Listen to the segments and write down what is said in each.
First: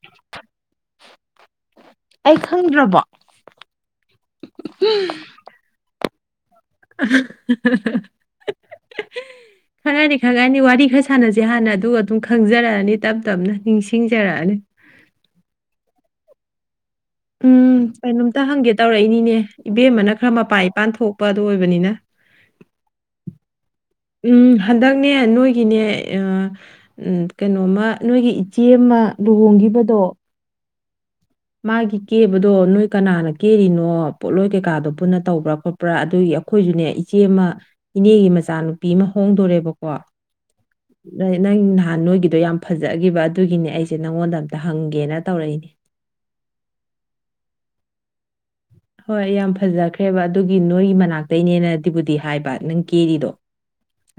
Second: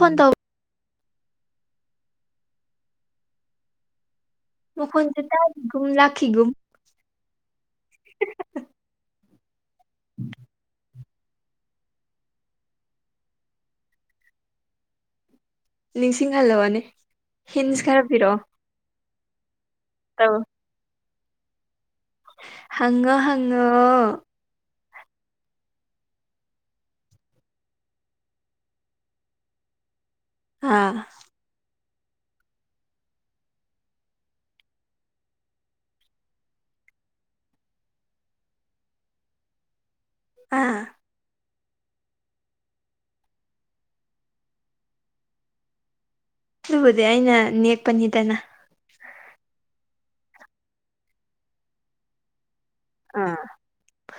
phone ꯇꯧ ꯑꯩ ꯈꯪꯗ꯭ꯔꯕꯣ ꯃꯈꯣꯟꯁꯦ ꯇꯥꯒꯤꯒꯨꯝ ꯂꯥꯈꯤꯒꯨꯝ ꯈꯔꯅꯤ ꯈꯔꯅꯤ ꯋꯥꯔꯤ ꯈꯁ ꯁꯥꯟꯅꯁꯦ ꯍꯥꯟꯅ ꯑꯗꯨꯒ ꯑꯗꯨꯝ ꯈꯪꯖꯔꯛꯑꯅꯤ ꯇꯞ ꯇꯞꯅ ꯅꯤꯡꯁꯤꯡꯖꯔꯛꯑꯅꯤ ꯅꯤꯡꯁꯤꯡꯍꯜꯂꯛ ꯑꯣꯅꯦ ꯎꯝ ꯀꯩꯅꯣꯝꯇ ꯍꯪꯒꯦ ꯇꯧꯔꯛꯏꯅꯤꯅꯦ ꯏꯕꯦꯝꯃꯅ ꯈꯔ ꯃꯄꯥꯥꯟ ꯏꯄꯥꯟ ꯊꯣꯛꯄ ꯗꯣ ꯑꯣꯏꯕꯅꯤꯅ ꯍꯡꯉꯣ ꯍꯡꯉꯣ ꯎꯝ ꯍꯟꯗꯛꯅꯦ ꯅꯣꯏꯒꯤꯅꯦ ꯑꯥ ꯎꯝ ꯀꯩꯅꯣꯝꯃ ꯅꯣꯏꯒꯤ ꯏꯆꯦ ꯑꯃ ꯂꯨꯍꯣꯡꯒꯤ ꯕꯗꯣ ꯑꯥ ꯃꯥꯒꯤ ꯀꯦꯕꯗꯣ ꯅꯣꯏ ꯀꯅꯥꯅ ꯀꯦꯔꯤꯅꯣ ꯄꯣꯠꯂꯣꯏ ꯀꯩꯀꯥꯗꯣ ꯄꯨꯟꯅ ꯇꯧꯕ꯭ꯔꯥ ꯈꯣꯠꯄ꯭ꯔꯥ ꯑꯗꯨꯒꯤ ꯑꯩꯈꯣꯏ ꯅꯦ ꯏꯆꯦ ꯑꯃ ꯏꯅꯦꯒꯤ ꯃꯆꯥꯅꯨꯄꯤ ꯑꯃ ꯍꯣꯡꯗꯣꯔꯦꯕꯀꯣ ꯑꯥ ꯅ- ꯅꯪ ꯅꯍꯥꯟ ꯅꯣꯏꯒꯤꯗꯣ ꯌꯥꯝ ꯐꯖꯈꯤꯕ ꯑꯗꯨꯒꯤꯅꯦ ꯑꯩꯁꯦ ꯅꯪꯉꯣꯟꯗ ꯑꯝꯇ ꯍꯪꯒꯦꯅ ꯇꯧꯔꯛꯏꯅꯦ ꯑꯗꯨꯕꯨꯗꯤ ꯑꯩꯅ ꯅꯦꯛꯄꯅꯤꯗꯅ ꯍꯣꯏ ꯌꯥꯝ ꯐꯖꯈ꯭ꯔꯦꯕ ꯑꯗꯨꯒꯤ ꯅꯣꯏꯒꯤ ꯃꯅꯥꯛꯇꯩ ꯅꯦꯅꯗꯤꯕꯨꯗꯤ ꯍꯥꯏꯕ ꯅꯪ ꯀꯦꯔꯤꯗꯣ ꯑꯥ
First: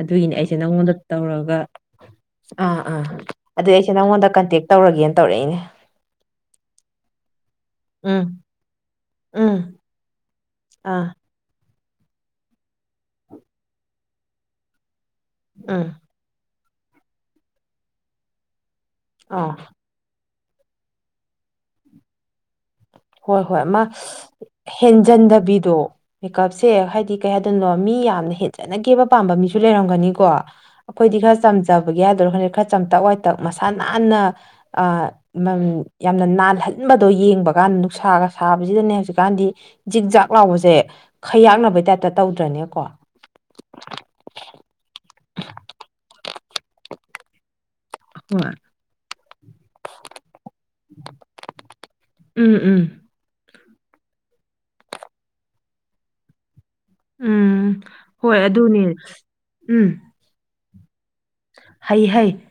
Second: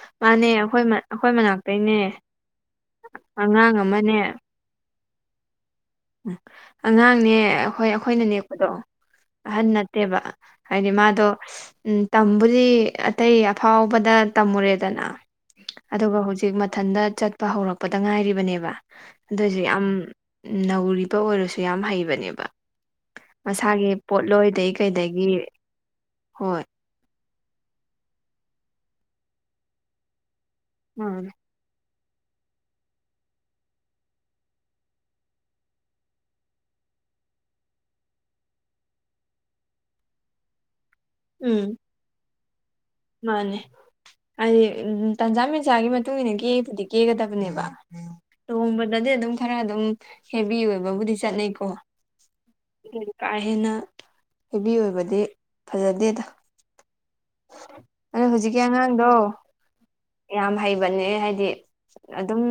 ꯑꯗꯨꯒꯤꯅꯤ ꯃꯥꯅꯦ ꯑꯩꯁꯦ ꯑꯩꯈꯣꯏ ꯅꯪꯉꯣꯟꯗ ꯑꯩꯈꯣꯏ ꯇꯧꯔꯒ ꯃꯅꯥꯛꯇꯩꯅꯦ ꯑꯥ ꯑꯥ ꯑꯗꯨꯢ ꯑꯉꯥꯡ ꯑꯩꯁꯦ ꯅꯪꯉꯣꯟꯗ ꯀꯟꯇꯦꯛ ꯇꯧꯔꯒꯦꯅ ꯇꯧꯔꯛꯏꯅꯤ ꯎ ꯑꯉꯥꯡꯅꯦ ꯍꯣꯏ ꯑꯩꯈꯣꯏꯅ ꯎꯝ ꯅꯦꯛꯄꯗꯣ ꯎꯝ ꯑꯍꯟ ꯅꯠꯇꯦꯕ ꯍꯥꯏꯗꯤ ꯑꯥ ꯃꯥꯗꯣ ꯎꯝ ꯇꯝꯕꯨꯗꯤ ꯑꯇꯩ ꯑꯐꯥꯎꯕꯗ ꯇꯝꯃꯨꯔꯦꯗꯅ ꯎꯝ ꯑꯗꯨꯒ ꯍꯨꯖꯤꯛ ꯃꯊꯟꯇ ꯆꯠꯄ ꯍꯧꯔꯛꯄꯗ ꯉꯥꯏꯔꯤꯕꯅꯦꯕ ꯑꯥ ꯑꯗꯨꯑꯣꯏꯁꯨ ꯌꯥꯝ ꯅꯧꯔꯤꯕ ꯑꯣꯏꯔꯁꯨ ꯌꯥꯝ ꯍꯩꯕꯅꯦꯕ ꯍꯣꯏ ꯍꯣꯏ ꯃꯥ ꯃꯁꯥꯒꯤ ꯄꯣꯠꯂꯣꯏꯗꯒꯤ ꯀꯩꯗꯒꯤ ꯍꯦꯟꯖꯟꯗꯕꯤꯗꯣ ꯍꯣꯏ ꯃꯦꯀꯞꯁꯦ ꯍꯥꯏꯗꯤ ꯀꯩ ꯍꯥꯏꯗꯣꯏꯅꯣ ꯃꯤ ꯌꯥꯝꯅ ꯍꯦꯟꯖꯟꯅ ꯀꯦꯕ ꯄꯥꯝꯕ ꯃꯤꯁꯨ ꯂꯩꯔꯝꯒꯅꯤꯀꯣ ꯑꯩꯈꯣꯏꯗꯤ ꯎꯝ ꯈꯔ ꯆꯝꯖꯕ ꯕꯒꯤ ꯍꯥꯏꯗꯣꯏꯔ ꯈꯪꯗꯦ ꯈꯔ ꯆꯝꯇꯛ ꯋꯥꯏꯇꯛ ꯃꯁꯥ ꯅꯥꯟꯅ ꯑꯥ ꯌꯥꯝꯅ ꯅꯥꯟꯍꯟ ꯅꯤꯡ ꯕ ꯕꯗꯣ ꯌꯦꯡꯕ ꯀꯥꯟ ꯅꯨꯡꯁꯥꯒ ꯁꯥꯕꯁꯤꯗꯅꯦ ꯍꯧꯖꯤꯛꯀꯥꯟꯗꯤ ꯖꯤꯛꯖꯥꯛ ꯂꯥꯎꯕꯁꯦ ꯎꯝ ꯈꯩꯌꯥꯛꯅꯕꯩ ꯇꯥꯏꯞꯇ ꯇꯧꯗ ꯇꯔ꯭ꯅꯦꯀꯣ ꯃꯥꯅꯦ ꯍꯥꯏꯗꯤ ꯇꯟꯖꯥ ꯃꯦꯅꯖꯥ ꯒꯤ ꯃꯇꯨꯡ ꯏꯟꯅ ꯀꯦꯕꯨꯗꯤ ꯀꯦꯒꯗꯕꯅꯦꯕ ꯍꯣꯏ ꯇꯣꯡꯕꯗꯗꯤ ꯑꯗꯨꯝ ꯈꯔ ꯑꯗꯨꯝ ꯍꯦꯕꯤ ꯑꯣꯏꯕꯕꯨꯗꯤ ꯆꯠꯅꯩꯀꯣ ꯎꯝ ꯎꯝ ꯀꯥ ꯍꯦꯟꯅ ꯍꯦꯕꯤ ꯑꯣꯏꯕꯗꯤ ꯐꯖꯗꯦꯗ ꯎꯝ ꯑꯩ ꯍꯣꯏ ꯍꯨꯖꯤꯛꯀꯤ ꯑꯗꯨꯅꯦ ꯑꯉꯥꯡꯗꯣ ꯎꯝ ꯌꯥꯝ ꯍꯩꯕꯅꯦ ꯍꯥꯏꯗꯤ ꯍꯩ ꯍꯩ ꯑꯗꯨꯝ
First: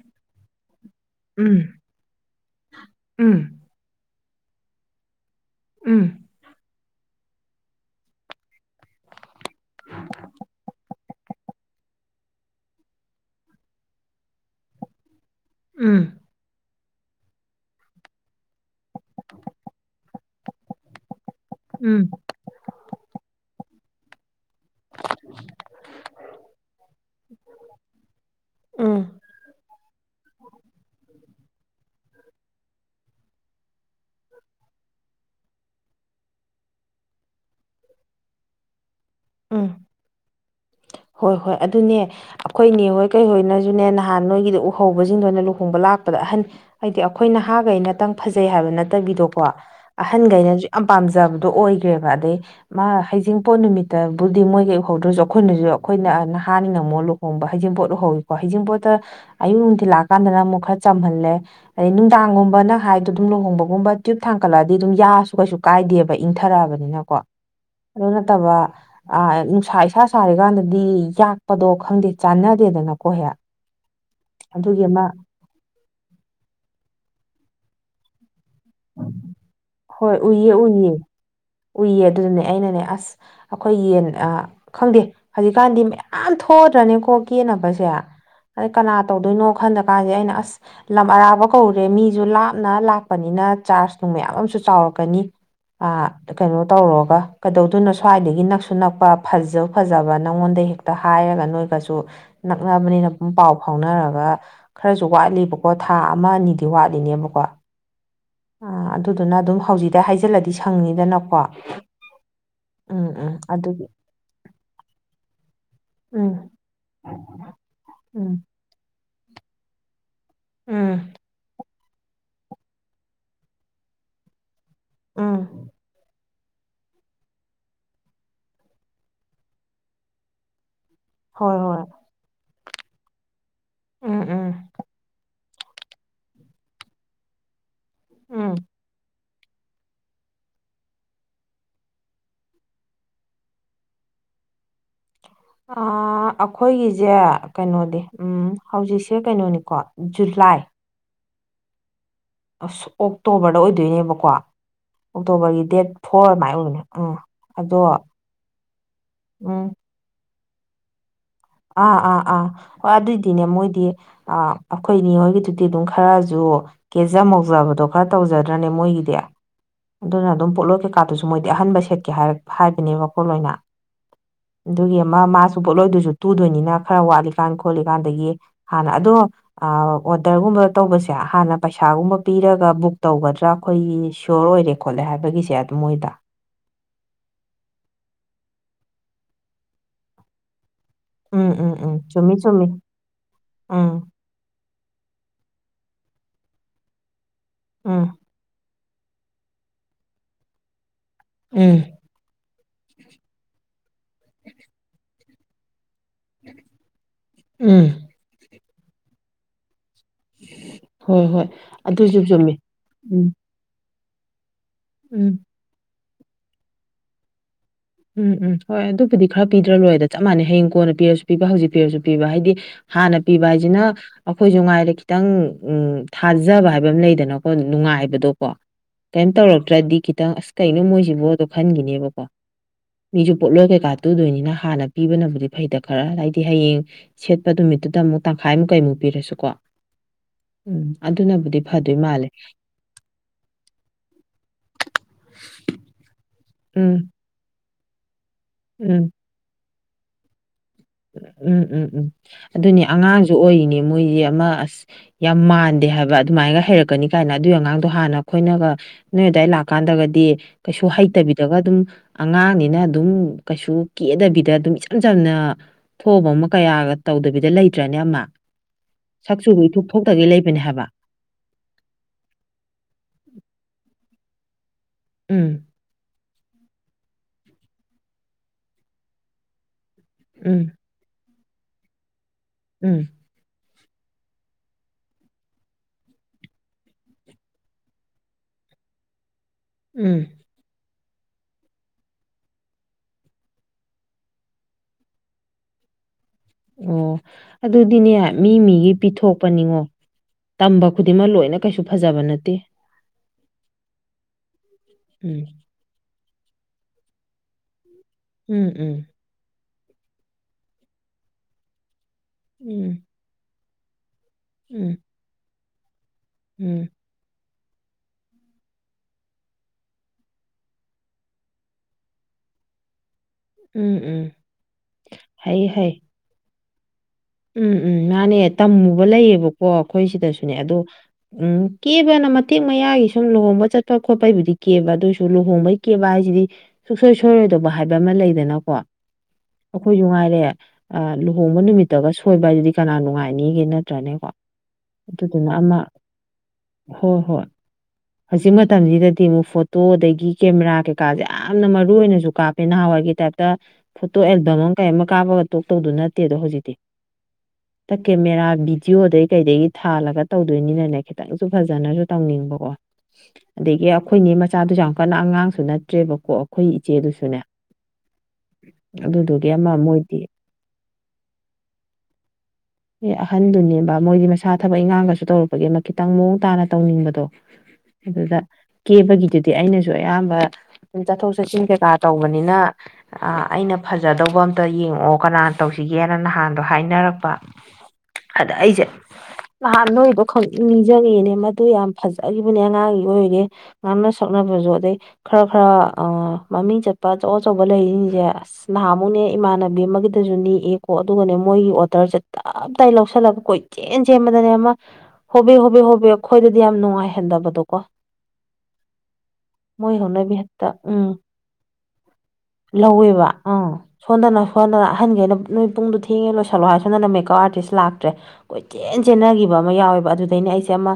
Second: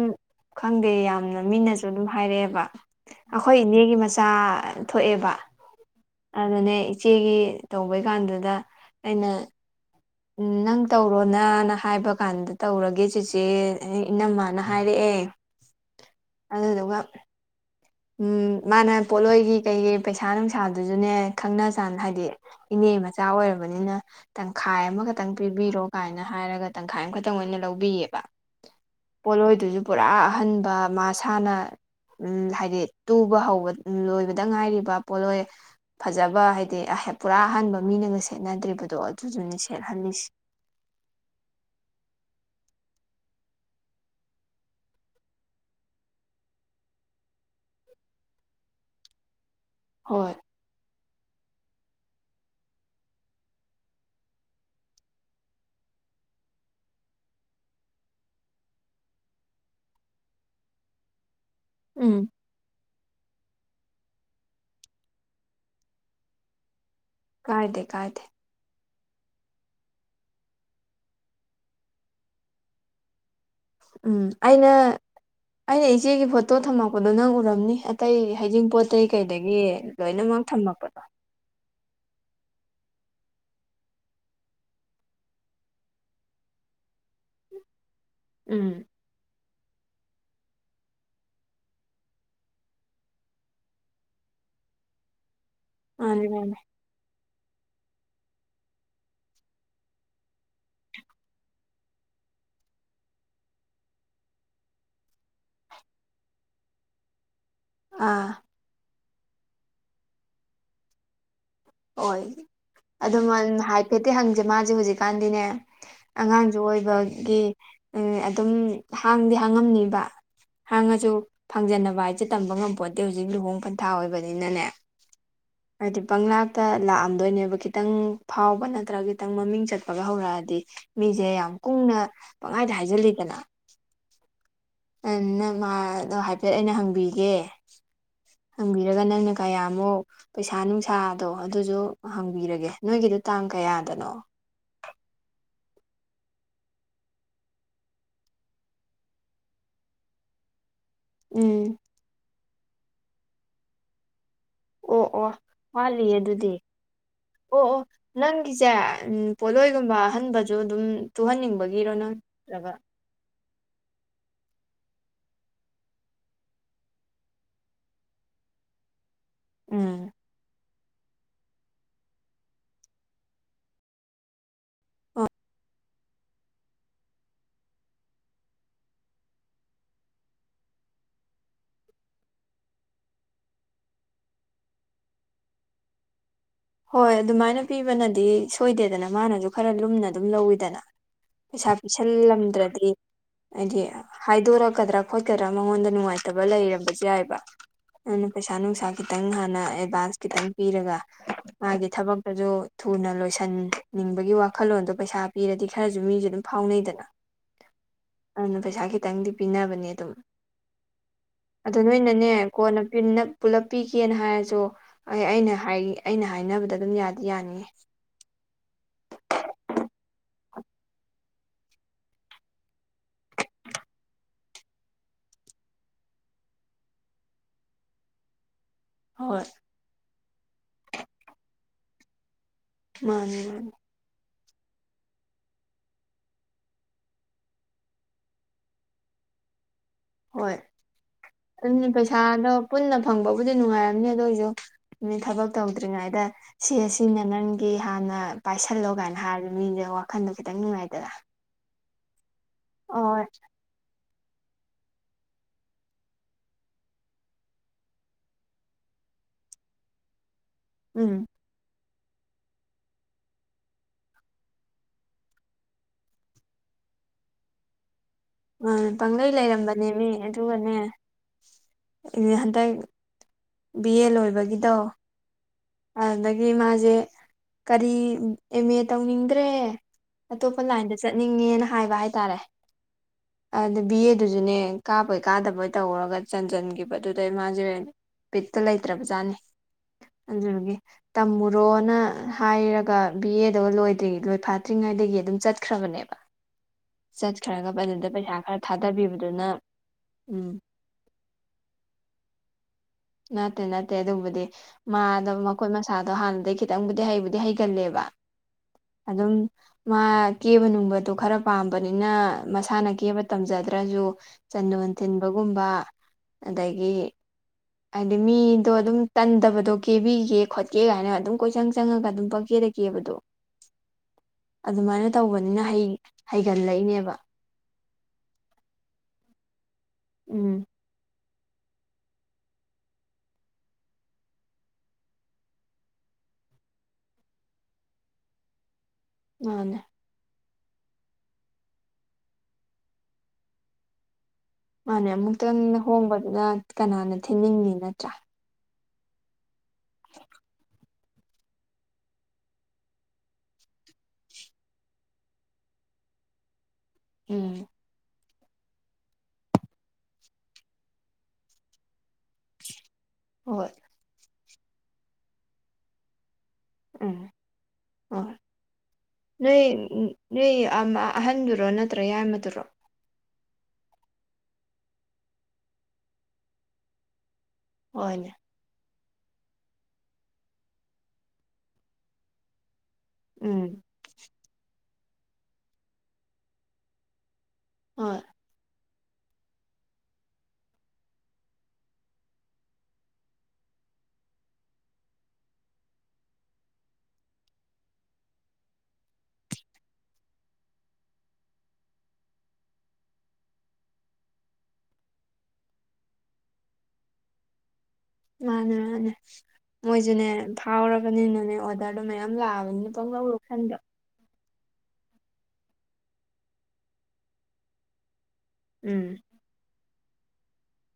ꯈꯪꯗꯦ ꯌꯥꯝꯅ ꯎꯝ ꯃꯤꯅꯁꯨ ꯑꯗꯨꯝ ꯍꯥꯏꯔꯛꯑꯦꯕ ꯑꯩꯈꯣꯏ ꯎꯝ ꯏꯅꯦꯒꯤ ꯃꯆꯥ ꯊꯣꯛꯑꯦꯕ ꯎꯝ ꯑꯗꯨꯅꯦ ꯏꯆꯦꯒꯤ ꯇꯧꯕꯩ ꯀꯥꯟꯗꯨꯗ ꯑꯩꯅ ꯅꯪ ꯇꯧꯔꯣ ꯅꯅ ꯍꯥꯏꯕ ꯀꯥꯟꯗ ꯇꯧꯔꯒꯦ ꯆꯦꯆꯦ ꯏꯅꯝꯃꯅ ꯍꯥꯏꯔꯛꯑꯦ ꯎꯝ ꯑꯗꯨꯗꯨꯒ ꯎꯝ ꯃꯥꯅ ꯄꯣꯠꯂꯣꯏꯒꯤ ꯀꯩꯒꯤ ꯄꯩꯁꯥ ꯅꯨꯡꯁꯥꯗꯨꯁꯨꯅꯦ ꯈꯪꯅ ꯆꯥꯟꯅ ꯎꯝ ꯍꯥꯏꯗꯤ ꯏꯅꯦ ꯃꯆꯥ ꯑꯣꯏꯔꯕꯅꯤꯅ ꯇꯪꯈꯥꯏ ꯑꯃꯈꯛꯇꯪ ꯄꯤꯕꯤꯔꯣ ꯀꯥꯏꯅ ꯍꯥꯏꯔꯒ ꯇꯪꯈꯥꯏ ꯑꯃꯈꯛꯇꯪ ꯑꯣꯏꯅ ꯂꯧꯕꯤꯌꯦꯕ ꯎꯝ ꯄꯣꯠꯂꯣꯏꯗꯨꯁꯨ ꯄꯨꯔꯥ ꯑꯍꯟꯕ ꯃꯁꯥꯅ ꯎꯝ ꯍꯥꯏꯗꯤ ꯇꯨꯕ ꯍꯧꯕ ꯂꯣꯏꯕꯗ ꯉꯥꯏꯔꯤꯕ ꯄꯣꯠꯂꯣꯏ ꯐꯖꯕ ꯍꯥꯏꯗꯤ ꯄꯨꯔꯥ ꯑꯍꯟꯕ ꯃꯤꯅꯒ ꯁꯦꯠꯅꯗ꯭ꯔꯤꯕꯗꯣ ꯑꯗꯨꯅꯤ ꯎꯝ ꯁꯦꯠꯍꯟꯜꯂꯤꯁꯤ ꯍꯣꯏ ꯍꯣꯏ ꯑꯗꯨꯅꯦ ꯑꯩꯈꯣꯏꯅꯦ ꯍꯣꯏ ꯀꯩꯍꯣꯏꯅꯁꯨꯅꯦ ꯅꯍꯥꯟ ꯅꯣꯏꯒꯤꯗ ꯎ ꯍꯧꯕꯁꯤꯡꯗꯨꯅ ꯂꯨꯍꯣꯡꯕ ꯂꯥꯛ ꯂꯥꯛꯄꯗ ꯑꯍꯟ ꯍꯥꯏꯗꯤ ꯑꯩꯈꯣꯏ ꯅꯍꯥꯈꯩꯅꯇꯪ ꯐꯖꯩ ꯍꯥꯏꯕ ꯅꯠꯇꯕꯤꯗꯣꯀꯣ ꯍꯣꯏ ꯑꯍꯟꯈꯩꯅꯁꯨ ꯌꯥꯝ ꯄꯥꯝꯖꯕꯗꯣ ꯑꯣꯏꯈ꯭ꯔꯦꯕ ꯑꯗꯩ ꯃꯥ ꯍꯩꯖꯤꯡꯄꯣꯠ ꯅꯨꯃꯤꯠꯇꯕꯨꯗꯤ ꯃꯣꯏꯒꯩ ꯎꯍꯧꯗ꯭ꯔꯁꯨ ꯑꯩꯈꯣꯏꯅꯁꯨ ꯑꯩꯈꯣꯏꯅ ꯅꯍꯥꯅꯤꯅ ꯑꯃꯨꯛ ꯂꯨꯍꯣꯡꯕ ꯍꯩꯖꯤꯡꯄꯣꯠ ꯎꯍꯧꯋꯤꯀꯣ ꯍꯩꯖꯤꯡꯄꯣꯠꯇ ꯑꯌꯨꯛ ꯅꯨꯡꯊꯤꯜ ꯂꯥꯛꯑꯀꯥꯟꯗꯅ ꯑꯃꯨꯛ ꯈꯔ ꯆꯝꯍꯜꯂꯦ ꯑꯗꯩ ꯎꯝ ꯅꯨꯡꯗꯥꯡꯒꯨꯝꯕꯅ ꯍꯥꯏ ꯑꯗꯨꯝ ꯂꯨꯍꯣꯡꯕꯒꯨꯝꯕ ꯇ꯭ꯌꯨꯕ ꯊꯥꯡꯀꯠꯂꯛꯑꯗꯤ ꯑꯗꯨꯝ ꯌꯥꯛꯁꯨ ꯀꯩꯁꯨ ꯀꯥꯏꯗꯦꯕ ꯏꯪꯊꯔꯛꯑꯕꯅꯤꯅ ꯀꯣ ꯀꯥꯏꯗꯦ ꯑꯗꯨ ꯀꯥꯏꯗꯦ ꯅꯠꯇꯕ ꯅꯨꯡꯁꯥ ꯏꯁꯥ ꯁꯥꯔꯤꯀꯥꯟꯗ ꯗꯤ ꯌꯥꯛꯄꯗꯣ ꯈꯪꯗꯦ ꯆꯥꯟꯅꯗꯦꯗꯅꯀꯣ ꯍꯦꯛ ꯎꯝ ꯑꯩꯅ ꯑꯗꯨꯒꯤ ꯑꯃ ꯑꯩꯅ ꯏꯆꯦꯒꯤ ꯐꯣꯇꯣ ꯊꯝꯃꯛꯄꯗꯣ ꯅꯪ ꯎꯔꯝꯅꯤ ꯑꯇꯩ ꯍꯩꯖꯤꯡꯄꯣꯠ ꯇꯩ ꯀꯩꯗꯒꯤ ꯍꯣꯏ ꯂꯣꯏꯅꯃꯛ ꯎꯏꯌꯦ ꯎꯏꯌꯦ ꯊꯝꯃꯛꯄꯗꯣ ꯎꯏꯌꯦ ꯑꯗꯨꯗꯨꯅꯦ ꯑꯩꯅꯅꯦ ꯑꯁ ꯑꯩꯈꯣꯏ ꯌꯦꯟ ꯈꯪꯗꯦ ꯍꯧꯖꯤꯛꯀꯥꯟꯗꯤ ꯃꯌꯥꯝ ꯊꯣꯛ ꯑꯥꯗ꯭ꯔꯅꯦꯀꯣ ꯀꯦꯅꯕꯁꯦ ꯎꯝ ꯑꯗꯩ ꯀꯅꯥ ꯇꯧꯗꯣꯏꯅꯣ ꯋꯥꯈꯜꯗ ꯀꯥꯟꯁꯦ ꯑꯩꯅ ꯑꯁ ꯂꯝ ꯑꯔꯥꯞꯄ ꯀꯧꯔꯦ ꯃꯤꯁꯨ ꯂꯥꯞꯅ ꯂꯥꯛꯄꯅꯤꯅ ꯆꯥꯔꯖ ꯅꯨꯡ ꯃꯌꯥꯝ ꯑꯃꯁꯨ ꯆꯥꯎꯔꯛꯀꯅꯤ ꯑ ꯃꯥꯅꯦ ꯃꯥꯅꯦ ꯀꯩꯅꯣ ꯇꯧꯔꯒ ꯀꯩꯗꯧꯗꯣꯏꯅꯣ ꯁ꯭ꯋꯥꯏꯗꯒꯤ ꯅꯛꯁꯨ ꯅꯛꯄ ꯐꯖ ꯐꯖꯕ ꯅꯪꯉꯣꯟꯗ ꯍꯦꯛꯇ ꯍꯥꯏꯔꯒ ꯅꯣꯏꯒꯁꯨ ꯅꯛꯅꯕꯅꯤꯅ ꯑꯗꯨꯝ ꯄꯥꯎ ꯐꯥꯎꯅꯔꯒ ꯈꯔꯁꯨ ꯋꯥꯠꯂꯤꯕꯀꯣ ꯊꯥ ꯑꯃ ꯑꯅꯤꯗꯤ ꯋꯥꯠꯂꯤꯅꯦꯕꯀꯣ ꯑꯥ ꯑꯥ ꯑꯗꯨꯗꯨꯅ ꯑꯗꯨꯝ ꯍꯧꯖꯤꯛꯇꯒꯤ ꯍꯥꯏꯖꯤꯜꯂꯗꯤ ꯁꯪꯅꯤꯗꯅꯀꯣ ꯍꯣꯏ ꯎꯝ ꯑꯗꯨ ꯎꯝ ꯑꯗꯨꯒꯤ ꯍꯥꯏꯐꯦꯠꯇꯤ ꯍꯪꯁꯦ ꯃꯥꯁꯦ ꯍꯧꯖꯤꯛꯀꯥꯟꯗꯤꯅꯦ ꯎꯝ ꯑꯉꯥꯡꯁꯨ ꯑꯣꯏꯕꯒꯤ ꯎꯝ ꯑꯗꯨꯝ ꯍꯥꯡꯗꯤ ꯍꯥꯡꯉꯝꯅꯤꯕ ꯍꯥꯡꯉꯁꯨ ꯎꯝ ꯐꯥꯡꯖꯟꯅꯕ ꯕ ꯍꯥꯏꯁꯦ ꯇꯝꯕ ꯉꯝꯄꯣꯠꯇꯦ ꯍꯧꯖꯤꯛ ꯂꯨꯍꯣꯡ ꯄꯟꯊꯥ ꯑꯣꯏꯕꯅꯤꯅꯅꯦ ꯎꯝ ꯍꯥꯏꯗꯤ ꯄꯡꯂꯥꯛ ꯇ ꯂꯥꯛꯑꯝꯗꯣꯏꯅꯦꯕ ꯈꯤꯇꯪ ꯐꯥꯎꯕ ꯅꯠꯇ꯭ꯔꯒ ꯈꯤꯇꯪ ꯃꯃꯤꯡ ꯆꯠꯄꯒ ꯍꯧꯔꯛꯑꯗꯤ ꯃꯤꯁꯦ ꯌꯥꯝ ꯍꯣꯏ ꯍꯣꯏ ꯀꯨꯡꯅ ꯄꯪꯍꯥꯏꯗ ꯍꯥꯏꯖꯤꯜꯂꯤꯗꯅ ꯎꯝ ꯎꯝ ꯑꯗꯨꯅ ꯃꯥꯗꯣ ꯍꯥꯏꯐꯦꯠ ꯑꯩꯅ ꯍꯪꯕꯤꯒꯦ ꯎꯝ ꯍꯪꯕꯤꯔꯒ ꯅꯪꯅ ꯀꯌꯥꯃꯨꯛ ꯄꯩꯁꯥ ꯅꯨꯡꯁꯥꯗꯣ ꯑꯗꯨꯁꯨ ꯍꯪꯕꯤꯔꯒꯦ ꯅꯣꯏꯒꯤꯗꯣ ꯇꯥꯡ ꯀꯌꯥꯗꯅꯣ ꯑꯥ ꯑꯩꯈꯣꯏꯒꯤꯁꯦ ꯀꯩꯅꯣꯅꯦ ꯎꯝ ꯍꯧꯖꯤꯛꯁꯦ ꯀꯩꯅꯣꯅꯤꯀꯣ ꯖꯨꯂꯥꯏ ꯎꯝ ꯑꯁ ꯑꯣꯛꯇꯣꯕꯔꯗ ꯑꯣꯏꯗꯣꯏꯅꯦꯕꯀꯣ ꯑꯣ ꯑꯣ ꯑꯣꯛꯇꯣꯕꯔꯒꯤ ꯗꯦꯠ ꯋꯥꯠꯂꯤꯌꯦ ꯐꯣꯔ ꯑꯗꯨꯃꯥꯏ ꯑꯗꯨꯗꯤ ꯑꯣꯏꯕꯅꯦ ꯎꯝ ꯑꯣ ꯑꯣ ꯑꯗꯣ ꯅꯪꯒꯤꯁꯦ ꯎꯝ ꯄꯣꯠꯂꯣꯏꯒꯨꯝꯕ ꯑꯍꯟꯕꯁꯨ ꯑꯗꯨꯝ ꯇꯨꯍꯟꯅꯤꯡꯕꯒꯤꯔꯣ ꯑꯥ ꯅꯪ ꯑꯥ ꯅꯠꯇ꯭ꯔꯒ ꯑꯥ ꯑꯗꯨꯏꯗꯤꯅꯦ ꯃꯣꯏ ꯑꯩꯈꯣꯏ ꯏꯅꯦ ꯍꯣꯏꯒꯤꯗꯨꯗꯤ ꯑꯗꯨꯝ ꯈꯔꯁꯨ ꯀꯦꯖ ꯃꯧꯖꯕꯗꯣ ꯈꯔ ꯇꯧꯖꯗ꯭ꯔꯅꯦꯕ ꯃꯣꯏꯒꯤꯗꯤ ꯎꯝ ꯑꯗꯨꯅ ꯑꯗꯨꯝ ꯄꯣꯠꯂꯣꯏ ꯀꯩꯀꯥ ꯀꯩꯀꯥꯗꯨꯁꯨ ꯃꯣꯏꯗꯤ ꯑꯍꯟꯕ ꯁꯦꯠꯀꯦ ꯍꯥꯏꯔꯛ ꯍꯥꯏꯕꯅꯦꯕꯀꯣ ꯂꯣꯏꯅ ꯑꯗꯨꯒꯤ ꯑꯃ ꯃꯥꯁꯨ ꯄꯣꯠꯂꯣꯏꯗꯣꯏꯁꯨ ꯇꯨꯗꯣꯏꯅꯤꯅ ꯈꯔ ꯋꯥꯠꯂꯤꯀꯥꯟ ꯈꯣꯠꯂꯤꯀꯥꯟꯗꯒꯤ ꯍꯥꯟꯅ ꯑꯗꯣ ꯑꯣꯔꯗꯔꯒꯨꯝꯕ ꯇꯧꯕꯁꯦ ꯍꯥꯟꯅ ꯄꯩꯁꯥꯒꯨꯝꯕ ꯄꯤꯔꯒ ꯕꯨꯛ ꯇꯧꯒꯗ꯭ꯔ ꯑꯩꯈꯣꯏꯒꯤ ꯁꯌꯣꯔ ꯑꯣꯏꯔꯦ ꯈꯣꯠꯂꯦ ꯍꯥꯏꯕꯒꯤꯁꯦ ꯑꯗꯨ ꯃꯣꯏꯗ ꯍꯣꯏ ꯑꯗꯨꯃꯥꯏꯅ ꯄꯤꯕꯅꯗꯤ ꯁꯣꯏꯗꯦꯗꯅ ꯃꯥꯅꯁꯨ ꯈꯔ ꯂꯨꯝꯅ ꯑꯗꯨꯝ ꯂꯧꯋꯤꯗꯅ ꯎꯝ ꯄꯩꯁꯥ ꯎꯝ ꯎꯝ ꯆꯨꯝꯃꯤ ꯆꯨꯝꯃꯤ ꯄꯁꯤꯜꯂꯝꯗ꯭ꯔꯗꯤ ꯍꯥꯏꯗꯤ ꯎꯝ ꯍꯥꯏꯗꯣꯔꯛꯀꯗ꯭ꯔꯥ ꯈꯣꯠꯀꯗ꯭ꯔꯥ ꯃꯉꯣꯟꯗ ꯅꯨꯡꯉꯥꯏ ꯐꯠꯇꯕ ꯂꯩꯔꯝꯕꯁꯨ ꯌꯥꯏꯕ ꯎꯝ ꯑꯗꯨꯅ ꯄꯩꯁꯥ ꯅꯨꯡꯁꯥ ꯈꯤꯇꯪ ꯍꯥꯟꯅ ꯑꯦꯗꯚꯥꯟꯁ ꯈꯤꯇꯪ ꯄꯤꯔꯒ ꯎꯝ ꯃꯥꯒꯤ ꯊꯕꯛꯇꯁꯨ ꯊꯨꯅ ꯂꯣꯏꯁꯟꯅꯤꯡꯕꯒꯤ ꯋꯥꯈꯜꯂꯣꯟꯗꯣ ꯄꯩꯁꯥ ꯄꯤꯔꯗꯤ ꯈꯔꯁꯨ ꯃꯤꯁꯨꯦ ꯑꯗꯨꯝ ꯐꯥꯎꯅꯩꯗꯅ ꯎꯝ ꯑꯗꯨꯅ ꯄꯩꯁꯥ ꯈꯤꯇꯪꯗꯤ ꯄꯤꯅꯕꯅꯦ ꯍꯣꯏ ꯍꯣꯏ ꯑꯣ ꯑꯗꯨꯁꯨ ꯅꯣꯏꯅꯅꯦ ꯆꯨꯝꯃꯤ ꯎꯝ ꯀꯣꯟꯅ ꯄꯤ ꯀꯦꯅ ꯍꯥꯏꯔꯁꯨ ꯑꯩ ꯎꯝ ꯑꯩꯅ ꯑꯩꯅ ꯍꯥꯏꯅꯕꯗ ꯑꯗꯨꯝ ꯌꯥꯗꯤ ꯌꯥꯅꯤꯌꯦ ꯎꯝ ꯎꯝ ꯍꯣꯏ ꯑꯗꯨꯕꯨꯗꯤ ꯈꯔ ꯄꯤꯗ꯭ꯔ ꯂꯣꯏꯔꯦꯗ ꯆꯞ ꯃꯥꯟꯅꯩ ꯍꯌꯦꯡ ꯀꯣꯟꯅ ꯄꯤꯔꯁꯨ ꯄꯤꯕ ꯍꯧꯖꯤꯛ ꯄꯤꯔꯁꯨ ꯄꯤꯕ ꯍꯥꯏꯗꯤ ꯍꯥꯟꯅ ꯄꯤꯕ ꯍꯥꯏꯁꯤꯅ ꯑꯩꯈꯣꯏꯁꯨ ꯉꯥꯏꯔꯦ ꯈꯤꯇꯪ ꯎꯝ ꯊꯥꯖꯕ ꯍꯥꯏꯕ ꯑꯃ ꯂꯩꯗꯅꯀꯣ ꯅꯨꯡꯉꯥꯏ ꯉꯥꯏꯕꯗꯣꯀꯣ ꯀꯩꯝ ꯍꯣꯏ ꯇꯧꯔꯛꯇ꯭ꯔꯗꯤ ꯈꯤꯇꯪ ꯑꯁ ꯀꯩꯅꯣ ꯃꯣꯏꯁꯤꯕꯣꯗꯣ ꯈꯟꯈꯤꯅꯦꯕꯀꯣ ꯃꯤꯁꯨ ꯃꯥꯅꯤ ꯄꯣꯠꯂꯣꯏ ꯃꯥꯅꯤ ꯀꯩ ꯀꯥ ꯇꯨꯗꯣꯏꯅꯤꯅ ꯍꯥꯟꯅ ꯄꯤꯕꯅꯕꯨꯗꯤ ꯐꯩꯗ ꯈꯔ ꯍꯥꯏꯗꯤ ꯍꯌꯦꯡ ꯁꯦꯠꯄ ꯅꯨꯃꯤꯠꯇꯨꯗ ꯑꯃꯨꯛ ꯇꯪꯈꯥꯏꯃꯨꯛ ꯀꯩꯃꯨꯛ ꯄꯤꯔꯁꯨ ꯀꯣ ꯎꯝ ꯑꯗꯨꯝꯅꯦ ꯐꯗꯣꯏ ꯃꯥꯜꯂꯦ ꯄꯩꯁꯥꯗꯣ ꯄꯨꯟꯅ ꯐꯪꯕꯕꯨꯗꯤ ꯅꯨꯡꯉꯥꯏꯔꯝꯅꯤ ꯑꯗꯨ ꯑꯣꯏꯁꯨ ꯊꯕꯛ ꯇꯧꯗ꯭ꯔꯤꯉꯩꯗ ꯁꯤ ꯎꯝ ꯑꯁꯤꯅ ꯅꯪꯒꯤ ꯍꯥꯟꯅ ꯄꯥꯏꯁꯜꯂꯣ ꯎꯝ ꯀꯥꯏꯅ ꯍꯥꯏꯔꯗꯤ ꯃꯤꯁꯦ ꯋꯥꯈꯟꯗꯣ ꯇ ꯎꯝ ꯎꯝ ꯎꯝ ꯑꯗꯨꯅꯦ ꯑꯣ ꯑꯉꯥꯡꯁꯨ ꯑꯣꯏꯔꯤꯅꯦ ꯃꯣꯏꯁꯦ ꯑꯃ ꯑꯁ ꯌꯥꯝ ꯃꯥꯟꯗꯦ ꯍꯥꯏꯕ ꯑꯗꯨꯃꯥꯏꯅꯒ ꯍꯩꯔꯛꯀꯅꯤ ꯀꯥꯏꯅ ꯑꯗꯨꯒꯤ ꯑꯉꯥꯡꯗꯣ ꯍꯥꯟꯅ ꯑꯩꯈꯣꯏꯅꯒ ꯅꯣꯏ ꯑꯗꯨꯗꯥꯏ ꯂꯥꯛꯀꯥꯟꯗꯒꯗꯤ ꯀꯩꯁꯨ ꯎꯝ ꯍꯩꯇꯕꯤꯗꯒ ꯑꯗꯨꯝ ꯑꯉꯥꯡꯅꯤꯅ ꯑꯗꯨꯝ ꯀꯩꯁꯨ ꯀꯦꯗꯕꯤꯗ ꯑꯗꯨꯝ ꯏꯆꯝ ꯆꯝꯅ ꯊꯣꯕ ꯑꯃ ꯀꯌꯥꯒ ꯇꯧꯗꯕꯤꯗ ꯂꯩꯇ꯭ꯔꯅꯦ ꯑꯃ ꯎ ꯄꯥꯡꯒꯩ ꯁꯛ ꯆꯨꯕ ꯏꯊꯣꯛ ꯂꯩꯔꯝꯕꯅꯦꯃꯤ ꯊꯣꯛꯇꯒꯩ ꯂꯩꯕꯅꯦ ꯑꯗꯨꯒꯅꯦ ꯍꯥꯏꯕ ꯍꯟꯗꯛ ꯕꯤ ꯑꯦ ꯂꯣꯏꯕꯒꯤꯗꯣ ꯎꯝ ꯑꯗꯨꯗꯒꯤ ꯃꯥꯁꯦ ꯀꯔꯤ ꯑꯦꯝ ꯑꯦ ꯇꯧꯅꯤꯡꯗ꯭ꯔꯦ ꯑꯇꯣꯞꯄ ꯎꯝ ꯂꯥꯏꯟꯗ ꯆꯠꯅꯤꯡꯉꯦꯅ ꯍꯥꯏꯕ ꯍꯥꯏꯇꯥꯔꯦ ꯎꯝ ꯑꯗꯨꯗ ꯕꯤ ꯑꯦꯗꯨꯁꯨꯅꯦ ꯀꯥꯕꯣꯏ ꯀꯥꯗꯕꯣꯏ ꯇꯧꯔꯒ ꯆꯟꯁꯤꯟꯈꯤꯕꯗꯨꯗꯩ ꯃꯥꯟꯖꯔꯅꯦ ꯄꯤꯠꯇ ꯂꯩꯇ꯭ꯔꯕꯖꯥꯠꯅꯤ ꯎꯝ ꯑꯗꯨꯒꯤ ꯇꯝꯃꯨꯔꯣꯅ ꯍꯥꯏꯔꯒ ꯕꯤ ꯑꯦꯗ ꯂꯣꯏꯗ꯭ꯔꯤ ꯂꯣꯏꯐꯥꯠꯇ꯭ꯔꯤꯉꯩꯗꯒꯤ ꯑꯗꯨꯝ ꯆꯠꯈ꯭ꯔꯕꯅꯦꯕ ꯑꯣ ꯆꯠꯈ꯭ꯔꯒ ꯑꯗꯨꯗ ꯑꯗꯨꯗꯤꯅꯦ ꯄꯩꯁꯥ ꯃꯤ ꯈꯔ ꯃꯤꯒꯤ ꯊꯥꯗꯕꯤꯕꯗꯨꯅ ꯄꯤꯊꯣꯛꯄꯅꯤꯉꯣ ꯎꯝ ꯇꯝꯕ ꯈꯨꯗꯤꯡꯃꯛ ꯂꯣꯏꯅ ꯀꯩꯁꯨ ꯐꯖꯕ ꯅꯠꯇꯦ ꯅꯠꯇꯦ ꯅꯠꯇꯦ ꯑꯗꯨꯕꯨꯗꯤ ꯃꯥꯗ ꯎꯝ ꯃꯈꯣꯏ ꯃꯁꯥ ꯑꯗꯣ ꯍꯥꯟꯅꯗꯤꯗꯒꯤ ꯈꯤꯇꯪꯕꯨꯗꯤ ꯍꯩꯕꯨꯗꯤ ꯍꯩꯒꯜꯂꯦꯕ ꯎꯝ ꯎꯝ ꯑꯗꯨꯝ ꯃꯥ ꯀꯦꯕ ꯅꯨꯡꯕꯗꯣ ꯈꯔ ꯄꯥꯝꯕꯅꯤꯅ ꯃꯁꯥꯅ ꯎꯝ ꯀꯦꯕ ꯇꯝꯖꯗ꯭ꯔꯁꯨ ꯆꯟꯗꯣꯟ ꯎꯝ ꯊꯤꯟꯕꯒꯨꯝꯕ ꯎꯝ ꯑꯗꯒꯤ ꯍꯥꯏꯗꯤ ꯃꯤꯗꯣ ꯑꯗꯨꯝ ꯇꯟꯗꯕꯗꯣ ꯀꯦꯕꯤꯒꯦ ꯈꯣꯠꯀꯦ ꯀꯥꯏꯅ ꯑꯗꯨꯝ ꯀꯣꯏꯁꯪ ꯆꯪꯉꯒ ꯑꯗꯨꯝ ꯄꯛꯀꯦꯗꯒꯦꯕꯗꯣ ꯎꯝ ꯎꯝ ꯑꯗꯨꯃꯥꯏꯅ ꯇꯧꯕꯅꯤꯅ ꯍꯩ ꯍꯩ ꯍꯩꯒꯠꯂꯛꯏꯅꯦꯕ ꯎꯝ ꯎꯝ ꯃꯥꯅꯦ ꯇꯝꯃꯨꯕ ꯂꯩꯌꯦꯕꯀꯣ ꯑꯩꯈꯣꯏ ꯁꯤꯗꯁꯨꯅꯦ ꯎꯝ ꯑꯗꯣ ꯎꯝ ꯀꯦꯕꯅ ꯃꯇꯦꯛ ꯃꯌꯥꯒꯤ ꯁꯨꯝ ꯂꯨꯍꯣꯡꯕ ꯆꯠꯄ ꯈꯣꯠꯄꯒꯤꯕꯨꯗꯤ ꯀꯦꯕ ꯑꯗꯨꯏꯁꯨ ꯂꯨꯍꯣꯡꯕꯒꯤ ꯀꯦꯕ ꯍꯥꯏꯁꯦ ꯁꯤꯗꯤ ꯁꯨꯡꯁꯣꯏ ꯁꯣꯏꯔꯣꯏꯗꯧꯕ ꯍꯥꯏꯕ ꯑꯃ ꯂꯩꯗꯅꯀꯣ ꯃꯥꯅꯦ ꯑꯩꯈꯣꯏꯁꯨ ꯉꯥꯏꯔꯦ ꯂꯨꯍꯣꯡꯕ ꯅꯨꯃꯤꯠ ꯇꯒ ꯁꯣꯏꯕ ꯍꯥꯏꯗꯨꯗꯤ ꯀꯅꯥ ꯅꯨꯡꯉꯥꯏꯅꯤꯒꯦ ꯅꯠꯇ꯭ꯔꯅꯦꯀꯣ ꯃꯥꯅꯦ ꯑꯗꯨꯗꯨꯅ ꯑꯃꯨꯛꯇꯪ ꯑꯃ ꯍꯣꯡꯕꯗꯨꯅ ꯀꯅꯥꯅ ꯍꯣꯏ ꯍꯣꯏ ꯊꯤꯟꯅꯤꯡꯉꯤ ꯅꯠꯇ꯭ꯔꯥ ꯍꯧꯖꯤꯛ ꯃꯇꯝꯁꯤꯗꯗꯤ ꯑꯃꯨꯛ ꯐꯣꯇꯣ ꯑꯗꯒꯤ ꯀꯦꯃꯦꯔꯥ ꯀꯩꯀꯥꯁꯦ ꯌꯥꯝꯅ ꯃꯔꯨꯅꯁꯨ ꯀꯥꯞꯄꯦ ꯅꯍꯥꯟꯋꯥꯏꯒꯤ ꯇꯥꯏꯞꯇ ꯐꯣꯇꯣ ꯑꯦꯜꯕꯝ ꯑꯃ ꯀꯩ ꯑꯃ ꯀꯥꯞꯄꯒ ꯇꯣꯛ ꯇꯧꯗꯨ ꯅꯠꯇꯦ ꯑꯗꯣ ꯍꯧꯖꯤꯛꯇꯤ ꯎꯝ ꯔ ꯚꯗꯤꯑꯣꯗꯩ ꯀꯩꯗꯩ ꯊꯥꯜꯂꯒ ꯇꯧꯗꯣꯏꯅꯤꯅꯅꯦ ꯈꯤꯇꯪꯁꯨ ꯐꯖꯅꯁꯨ ꯇꯧꯅꯤꯡꯕꯀꯣ ꯍꯣꯏ ꯑꯗꯒꯤ ꯑꯩꯈꯣꯏꯅꯦ ꯃꯆꯥꯗꯨꯁꯨ ꯌꯥꯝ ꯀꯟꯅ ꯑꯉꯥꯡꯁꯨ ꯅꯠꯇ꯭ꯔꯦꯕꯀꯣ ꯑꯩꯈꯣꯏ ꯏꯆꯦꯗꯨꯁꯨꯅꯦ ꯍ ꯑꯗꯨꯗꯨꯒꯤ ꯅꯣꯏ ꯑꯃ ꯃꯣꯏꯗꯤ ꯅꯣꯏ ꯑꯍꯟꯗꯨꯔꯣ ꯅꯠꯇ꯭ꯔꯥ ꯌꯥꯏꯃꯗꯨꯔꯣ ꯈꯟꯗꯨꯣꯏꯅꯦꯕ ꯃꯣꯏꯗꯤ ꯃꯁꯥ ꯊꯕꯛ ꯏꯪꯉꯥꯡꯒꯁꯨ ꯇꯧꯔꯛꯄꯒꯤ ꯑꯃ ꯈꯤꯇꯪ ꯃꯑꯣꯡ ꯇꯥꯅ ꯇꯧꯅꯤꯡꯕꯗꯣ ꯍꯣꯏꯅꯦ ꯑꯗꯨꯗ ꯀꯦꯕꯒꯤꯗꯨꯗꯤ ꯑꯩꯅꯁꯨ ꯑꯌꯥꯝꯕ ꯑꯗꯨꯨꯝ ꯆꯠꯊꯣꯛ ꯆꯠꯁꯤꯟ ꯀꯩꯀꯥ ꯇꯧꯕꯅꯤꯅ ꯎꯝ ꯑꯩꯅ ꯐꯖꯗꯧꯕ ꯑꯝꯇ ꯌꯦꯡꯉꯛꯑꯣ ꯀꯅꯥ ꯇꯧꯁꯤꯒꯦꯅ ꯅꯍꯥꯟꯗꯣ ꯍꯥꯏꯅꯔꯛꯄ ꯍꯣꯏ ꯑꯗ ꯑꯩꯁꯦ ꯅꯍꯥꯟ ꯅꯣꯏꯗ ꯈꯪ ꯅꯤꯡꯁꯤꯡꯉꯤꯅꯦ ꯃꯗꯨ ꯌꯥꯝ ꯐꯖ ꯑꯗꯨꯕꯨꯅꯦ ꯑꯉꯥꯡꯒꯤ ꯑꯣꯏꯔꯦ ꯉꯥꯡꯅ ꯁꯛꯅꯕꯁꯨ ꯑꯗꯩ ꯈꯔ ꯈꯔ ꯃꯃꯤꯡ ꯆꯠꯄ ꯑꯆꯧ ꯑ ꯑꯆꯧꯕ ꯂꯩꯔꯤꯅꯤꯁꯦ ꯑꯁ ꯅꯍꯥꯃꯨꯛꯅꯦ ꯏꯃꯥꯟꯅꯕꯤ ꯑꯃꯒꯤꯗꯁꯨ ꯅꯦꯛꯑꯀꯣ ꯑꯗꯨꯒꯅꯦ ꯃꯣꯏꯒꯤ ꯑꯣꯗꯔ ꯆꯠꯇ ꯑꯞꯇꯥꯏ ꯂꯧꯁꯜꯂꯕ ꯀꯣ ꯏꯆꯦꯟ ꯆꯦꯟꯕꯗꯅꯦ ꯑꯃ ꯍꯣꯕꯤ ꯍꯣꯕꯤ ꯍꯣꯕꯤ ꯑꯩꯈꯣꯏꯗꯗꯤ ꯌꯥꯝ ꯅꯨꯡꯉꯥꯏ ꯐꯦꯟꯗꯕꯗꯨꯣꯀꯣ ꯃꯥꯅꯦ ꯃꯥꯅꯦ ꯃꯣꯏꯁꯨꯅꯦ ꯍꯧꯅꯕꯤ ꯍꯦꯛꯇ ꯎꯝ ꯐꯥꯎꯔꯕꯅꯤꯅꯅꯦ ꯑꯣꯔꯗꯔꯗꯣ ꯃꯌꯥꯝ ꯂꯥꯛꯑꯕꯅꯤꯅ ꯄꯪ ꯂꯧꯔꯣ ꯈꯟꯕ ꯍꯣ ꯑꯍꯟꯈꯦꯅ ꯅꯨꯃꯤꯠ ꯄꯨꯡꯗꯣ ꯊꯦꯡꯉꯦ ꯂꯣꯏꯁꯤꯜꯂꯣ ꯍꯥꯏꯔꯁꯨ ꯅꯪꯅ ꯃꯦꯀꯞ ꯑꯥꯔꯇꯤꯁ ꯂꯥꯛꯇ꯭ꯔꯦ ꯀꯣꯏꯆꯦꯟ ꯎꯝ ꯆꯦꯟꯅꯈꯤꯕ ꯑꯃ ꯌꯥꯎꯋꯦꯕ ꯑꯗꯨꯗꯩꯅꯦ ꯑꯩꯁꯦ ꯑꯃ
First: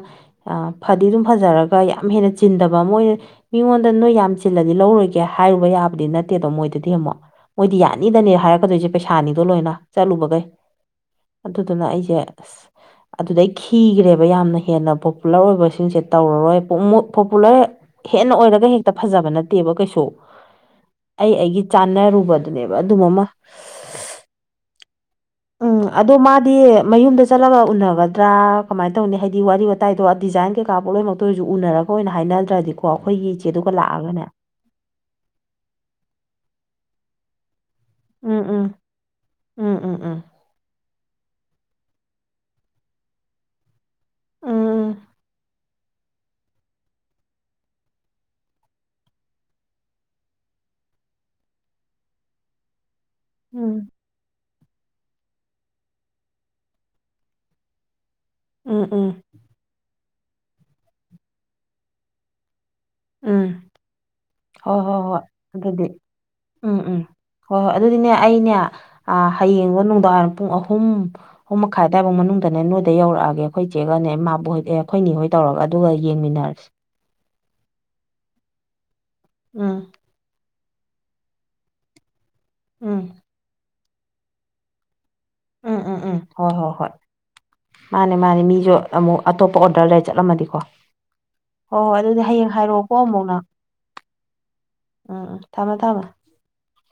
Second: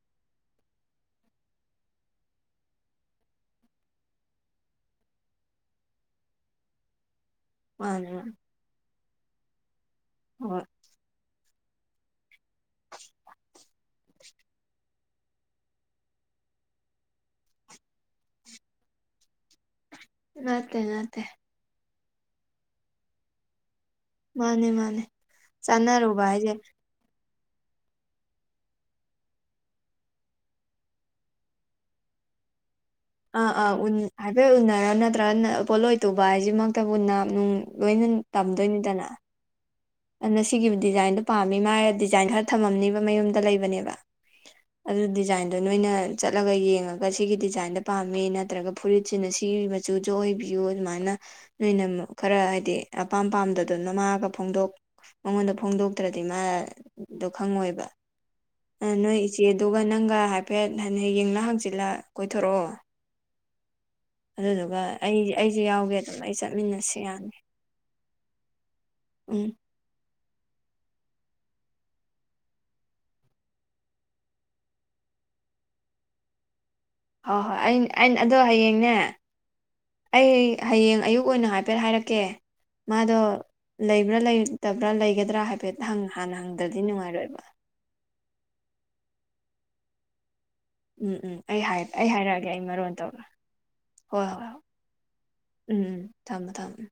ꯐꯗꯤ ꯑꯗꯨꯝ ꯐꯖꯔꯒ ꯌꯥꯝ ꯍꯦꯟꯅ ꯆꯤꯟꯗꯕ ꯑꯃ ꯑꯣꯏꯅ ꯃꯤꯉꯣꯟꯗ ꯅꯣꯏ ꯌꯥꯝ ꯆꯤꯜꯂꯗꯤ ꯂꯧꯔꯣꯏꯒꯦ ꯍꯥꯏꯔꯨꯕ ꯌꯥ ꯊꯥꯕꯗꯤ ꯅꯠꯇꯦꯗꯣ ꯃꯣꯏꯗꯗꯤ ꯑꯃꯨꯛ ꯃꯣꯏꯗꯤ ꯃꯥꯅꯦ ꯃꯥꯅꯦ ꯌꯥꯅꯤꯗꯅꯦ ꯍꯥꯏꯔꯛꯀꯗꯣꯏꯁꯦ ꯄꯩꯁꯥꯅꯤꯗꯣ ꯂꯣꯏꯅ ꯆꯠꯂꯨꯕꯈꯩ ꯍꯣꯏ ꯑꯗꯨꯗꯨꯅ ꯑꯩꯁꯦ ꯑꯁ ꯑꯗꯨꯗꯩ ꯈꯤꯈ꯭ꯔꯦꯕ ꯌꯥꯝꯅ ꯍꯦꯟꯅ ꯄꯣꯄꯨꯂꯔ ꯑꯣꯏꯕꯁꯦ ꯇꯧꯔꯔꯣꯏꯂ ꯍꯦ ꯑꯣꯏꯔ ꯍꯦ ꯐꯖꯕ ꯅꯠꯇꯦꯕ ꯉꯅꯥꯇꯦ ꯉꯅꯥꯇꯦ ꯅꯥꯔꯨꯕꯗꯨꯅꯦꯕ ꯑꯗꯨꯝꯕ ꯑꯃ ꯃꯥꯅꯦ ꯃꯥꯅꯦ ꯎꯝ ꯑꯗꯣ ꯆꯥꯟꯅꯔꯨꯕ ꯍꯥꯏꯁꯦ ꯃꯥꯗꯤ ꯃꯌꯨꯝꯗ ꯆꯠꯂꯒ ꯎꯅꯒꯗ꯭ꯔꯥ ꯀꯃꯥꯏꯅ ꯇꯧꯅꯤ ꯍꯥꯏꯗꯤ ꯋꯥꯔꯤ ꯋꯥꯇꯥꯏꯗꯣ ꯗꯤꯖꯥꯏꯟ ꯀꯩꯀꯥ ꯄꯣ ꯂꯣꯏꯅꯃꯛꯇ ꯑꯣꯏꯔꯁꯨ ꯎꯅꯔꯒ ꯑꯣꯏꯅ ꯍꯥꯏꯅꯤ ꯅꯥꯗꯤ ꯑꯥ ꯑꯥ ꯍꯥꯏꯐꯦꯠ ꯎꯟꯅꯔꯥ ꯅꯠꯇ꯭ꯔꯒꯅ ꯄꯣꯠꯂꯣꯏ ꯇꯨꯕ ꯍꯥꯏꯁꯤꯃꯛꯇꯕꯨꯟꯅ ꯅꯨꯡ ꯂꯣꯏꯅ ꯎꯝ ꯎꯝ ꯇꯝꯗꯣꯏꯅꯤꯗꯅ ꯎꯝ ꯎꯝ ꯎꯝ ꯑꯗꯨꯅ ꯁꯤꯒꯤ ꯗꯤꯖꯥꯏꯟꯗꯣ ꯄꯥꯝꯃꯤ ꯃꯥ ꯗꯤꯖꯥꯏꯟ ꯈꯔ ꯊꯝꯃꯝꯅꯤꯕ ꯃꯌꯨꯝꯗ ꯂꯩꯕꯅꯦꯕ ꯎꯝ ꯑꯗꯨ ꯗꯤꯖꯥꯏꯟꯗꯣ ꯅꯣꯏꯅ ꯆꯠꯂꯒ ꯌꯦꯡꯉꯒ ꯁꯤꯒꯤ ꯗꯤꯖꯥꯏꯟꯗ ꯄꯥꯝꯃꯤ ꯅꯠꯇ꯭ꯔꯒ ꯐꯨꯔꯤꯠꯁꯤꯅ ꯁꯤ ꯃꯆꯨꯗ ꯑꯣꯏꯕꯤꯌꯨ ꯑꯗꯨꯃꯥꯏꯅ ꯅꯣꯏꯅ ꯈꯔ ꯍꯥꯏꯗꯤ ꯑꯄꯥꯝ ꯎꯝ ꯄꯥꯝꯗꯗꯅ ꯃꯥꯒ ꯐꯣꯡꯗꯣꯛ ꯃꯉꯣꯟꯗ ꯐꯣꯡꯗꯣꯛꯇ꯭ꯔꯗꯤ ꯃꯥꯗꯣ ꯈꯪꯉꯣꯏꯕ ꯎꯝ ꯅꯣꯏ ꯎꯝ ꯏꯆꯦꯗꯨꯒ ꯅꯪꯒ ꯍꯥꯏꯐꯦꯠ ꯍ ꯌꯦꯡꯅ ꯍꯪꯆꯤꯜꯂ ꯀꯣꯏꯊꯣꯔꯛꯑꯣ ꯎꯝ ꯑꯗꯨꯗꯨꯒ ꯍꯣꯏ ꯍꯣꯏ ꯑꯩ ꯍꯣꯏ ꯑꯩꯁꯨ ꯑꯗꯨꯗꯤ ꯌꯥꯎꯒꯦ ꯑꯗꯨꯝ ꯑꯩ ꯎꯝ ꯆꯠꯃꯤꯟꯅꯁꯤ ꯎꯝ ꯌꯥꯅꯤ ꯍꯣꯏ ꯍꯣꯏ ꯑꯗꯨꯗꯤꯅꯦ ꯑꯩꯅꯦ ꯎꯝ ꯍꯌꯦꯡꯒꯣ ꯅꯨꯡꯗꯥꯡꯏꯔꯝ ꯄꯨꯡ ꯑꯍꯨꯝ ꯑꯍꯨꯝ ꯃꯈꯥꯏ ꯑ꯭ꯋꯥꯏꯐꯥꯎ ꯃꯅꯨꯡꯗꯅꯦ ꯅꯣꯏꯗ ꯌꯧꯔꯛꯑꯒꯦ ꯑꯩꯈꯣꯏ ꯆꯦꯒꯅꯦ ꯃꯥꯕꯨ ꯑꯦꯈꯣꯏꯅꯤ ꯍꯣꯏ ꯇꯧ ꯇꯧꯔꯒ ꯑꯗꯨꯒ ꯌꯦꯡꯃꯤꯟꯅꯔꯁꯤ ꯍꯣꯏ ꯍꯣꯏ ꯑ ꯑꯩꯅ ꯑꯗꯣ ꯍꯌꯦꯡꯅꯦ ꯎꯝ ꯑꯩ ꯍꯌꯦꯡ ꯑꯌꯨꯛ ꯑꯣꯏꯅ ꯍꯥꯏꯐꯦꯠ ꯍꯥꯏꯔꯛꯀꯦ ꯎꯝ ꯃꯥꯗꯣ ꯂꯩꯕ꯭ꯔꯥ ꯂꯩꯇꯕ꯭ꯔꯥ ꯂꯩꯒꯗ ꯌꯥꯒꯠꯇ꯭ꯔꯥ ꯍꯥꯏꯐꯦꯠ ꯎꯝ ꯎꯝ ꯍꯥꯟꯅ ꯍꯪꯗ꯭ꯔꯗꯤ ꯅꯨꯡꯉꯥꯏꯔꯣꯏꯕ ꯃꯥꯅꯤ ꯃꯤꯁꯨ ꯑꯃꯨꯛ ꯑꯇꯣꯞꯄ ꯑꯣꯔꯗꯔ ꯂꯩꯔ ꯆꯠꯂꯝꯃꯗꯤꯀꯣ ꯎꯝ ꯎꯝ ꯑꯩ ꯍꯣꯏ ꯍꯣꯏ ꯑꯩ ꯑꯗꯨꯗꯤ ꯍꯥꯏꯔꯛꯑꯒꯦ ꯍꯌꯦꯡ ꯑꯩ ꯍꯥꯏꯔꯛꯑꯣꯀꯣ ꯃꯔꯣꯟ ꯇꯧꯔꯦ ꯑꯃꯨꯛ ꯅꯪ ꯍꯣꯏ ꯍꯣꯏ ꯎꯝ ꯊꯝꯃꯦ ꯎꯝ ꯊꯝꯃꯦ ꯎꯝ ꯊꯝꯃꯃꯦ ꯊꯝꯃꯃꯦ